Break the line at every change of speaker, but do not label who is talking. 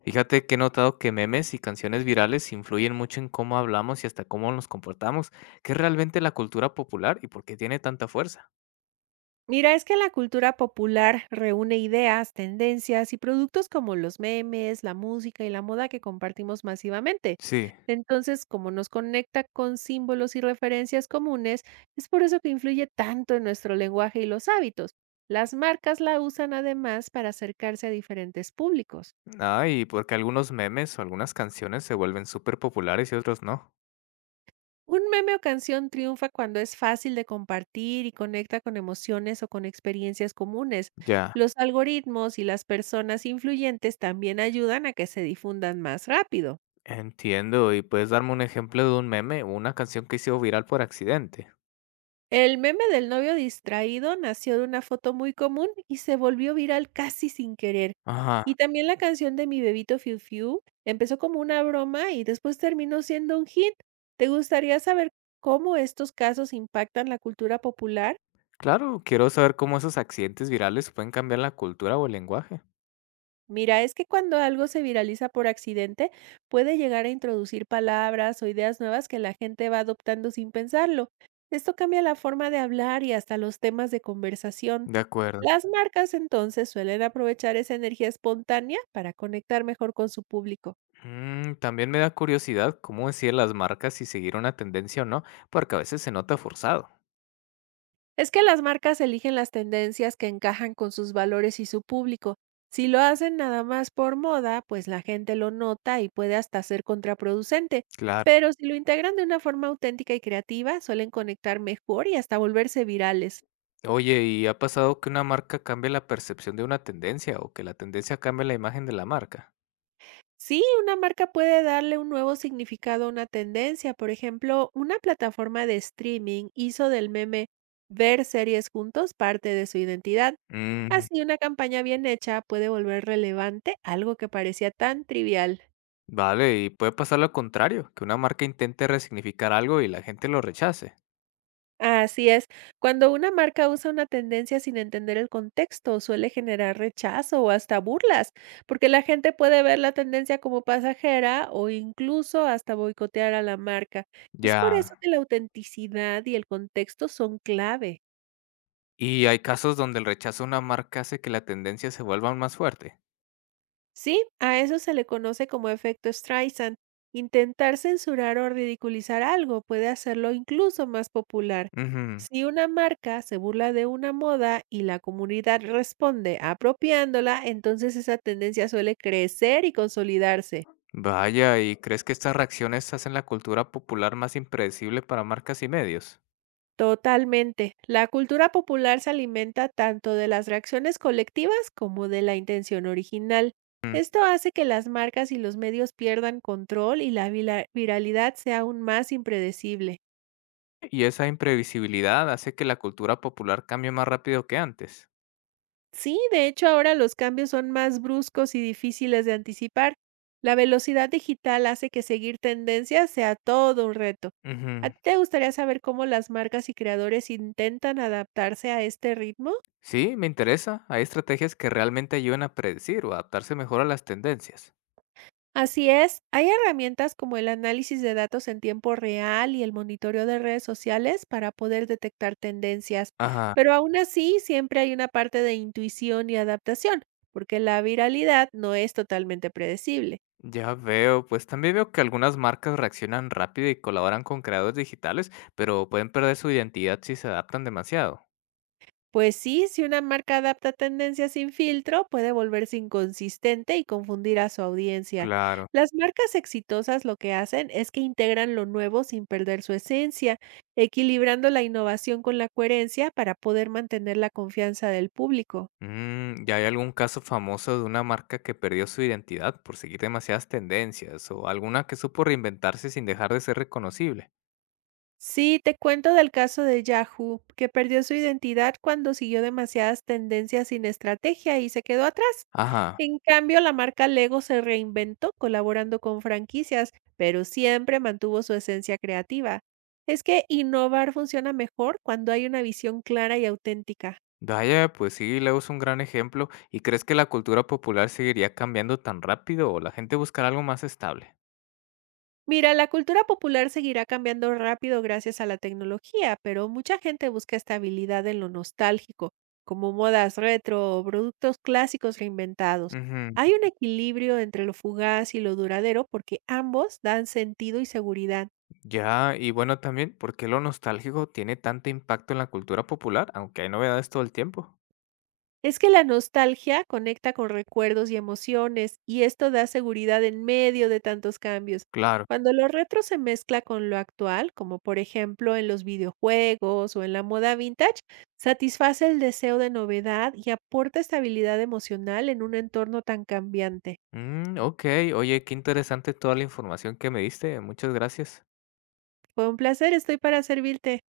Fíjate que he notado que memes y canciones virales influyen mucho en cómo hablamos y hasta cómo nos comportamos. ¿Qué es realmente la cultura popular y por qué tiene tanta fuerza?
Mira, es que la cultura popular reúne ideas, tendencias y productos como los memes, la música y la moda que compartimos masivamente.
Sí.
Entonces, como nos conecta con símbolos y referencias comunes, es por eso que influye tanto en nuestro lenguaje y los hábitos. Las marcas la usan además para acercarse a diferentes públicos.
Ah, y porque algunos memes o algunas canciones se vuelven súper populares y otros no.
Un meme o canción triunfa cuando es fácil de compartir y conecta con emociones o con experiencias comunes.
Ya,
Los algoritmos y las personas influyentes también ayudan a que se difundan más rápido.
entiendo. ¿Y puedes darme un ejemplo de un meme o una canción que hizo viral por accidente?
El meme del novio distraído nació de una foto muy común y se volvió viral casi sin querer.
Ajá.
Y también la canción de Mi Bebito Fiu Fiu empezó como una broma y después terminó siendo un hit. ¿Te gustaría saber cómo estos casos impactan la cultura popular?
Claro, quiero saber cómo esos accidentes virales pueden cambiar la cultura o el lenguaje.
Mira, es que cuando algo se viraliza por accidente, puede llegar a introducir palabras o ideas nuevas que la gente va adoptando sin pensarlo. Esto cambia la forma de hablar y hasta los temas de conversación.
De acuerdo.
Las marcas entonces suelen aprovechar esa energía espontánea para conectar mejor con su público.
Mm, también me da curiosidad cómo decían las marcas si seguir una tendencia o no, porque a veces se nota forzado.
Es que las marcas eligen las tendencias que encajan con sus valores y su público. Si lo hacen nada más por moda, pues la gente lo nota y puede hasta ser contraproducente.
Claro.
Pero si lo integran de una forma auténtica y creativa, suelen conectar mejor y hasta volverse virales.
Oye, ¿y ha pasado que una marca cambie la percepción de una tendencia o que la tendencia cambie la imagen de la marca?
Sí, una marca puede darle un nuevo significado a una tendencia. Por ejemplo, una plataforma de streaming hizo del meme ver series juntos parte de su identidad.
Mm,
Así, una campaña bien hecha puede volver relevante algo que parecía tan trivial.
vale, y puede pasar lo contrario, que una marca intente resignificar algo y la gente lo rechace.
Así es. Cuando una marca usa una tendencia sin entender el contexto, suele generar rechazo o hasta burlas, porque la gente puede ver la tendencia como pasajera o incluso hasta boicotear a la marca. Es por
Ya.
eso que la autenticidad y el contexto son clave.
Y hay casos donde el rechazo a una marca hace que la tendencia se vuelva aún más fuerte.
Sí, a eso se le conoce como efecto Streisand. Intentar censurar o ridiculizar algo puede hacerlo incluso más popular.
Ujú.
Si una marca se burla de una moda y la comunidad responde apropiándola, entonces esa tendencia suele crecer y consolidarse.
Vaya, ¿y crees que estas reacciones hacen la cultura popular más impredecible para marcas y medios?
Totalmente. La cultura popular se alimenta tanto de las reacciones colectivas como de la intención original.
Mm,
Esto hace que las marcas y los medios pierdan control y la viralidad sea aún más impredecible.
y esa imprevisibilidad hace que la cultura popular cambie más rápido que antes.
Sí, de hecho ahora los cambios son más bruscos y difíciles de anticipar. La velocidad digital hace que seguir tendencias sea todo un reto. ¿A
Ujú.
ti te gustaría saber cómo las marcas y creadores intentan adaptarse a este ritmo?
Sí, me interesa. Hay estrategias que realmente ayudan a predecir o adaptarse mejor a las tendencias.
Así es, hay herramientas como el análisis de datos en tiempo real y el monitoreo de redes sociales para poder detectar tendencias,
Ajá,
pero aún así siempre hay una parte de intuición y adaptación, porque la viralidad no es totalmente predecible.
ya veo. Pues también veo que algunas marcas reaccionan rápido y colaboran con creadores digitales, pero pueden perder su identidad si se adaptan demasiado.
Pues sí, si una marca adapta tendencias sin filtro, puede volverse inconsistente y confundir a su audiencia.
Claro.
Las marcas exitosas lo que hacen es que integran lo nuevo sin perder su esencia, equilibrando la innovación con la coherencia para poder mantener la confianza del público.
Mm, ¿ya hay algún caso famoso de una marca que perdió su identidad por seguir demasiadas tendencias o alguna que supo reinventarse sin dejar de ser reconocible?
Sí, te cuento del caso de Yahoo, que perdió su identidad cuando siguió demasiadas tendencias sin estrategia y se quedó atrás.
Ajá.
En cambio, la marca Lego se reinventó colaborando con franquicias, pero siempre mantuvo su esencia creativa. Es que innovar funciona mejor cuando hay una visión clara y auténtica.
Vaya, pues sí, Leo es un gran ejemplo. ¿Y crees que la cultura popular seguiría cambiando tan rápido o la gente buscará algo más estable?
Mira, la cultura popular seguirá cambiando rápido gracias a la tecnología, pero mucha gente busca estabilidad en lo nostálgico, como modas retro o productos clásicos reinventados.
Ujú.
Hay un equilibrio entre lo fugaz y lo duradero porque ambos dan sentido y seguridad.
Ya, y bueno, también, ¿por qué lo nostálgico tiene tanto impacto en la cultura popular, aunque hay novedades todo el tiempo?
Es que la nostalgia conecta con recuerdos y emociones, y esto da seguridad en medio de tantos cambios.
Claro.
Cuando lo retro se mezcla con lo actual, como por ejemplo en los videojuegos o en la moda vintage, satisface el deseo de novedad y aporta estabilidad emocional en un entorno tan cambiante.
Mm, ok, oye, qué interesante toda la información que me diste. Muchas gracias.
Fue un placer, estoy para servirte.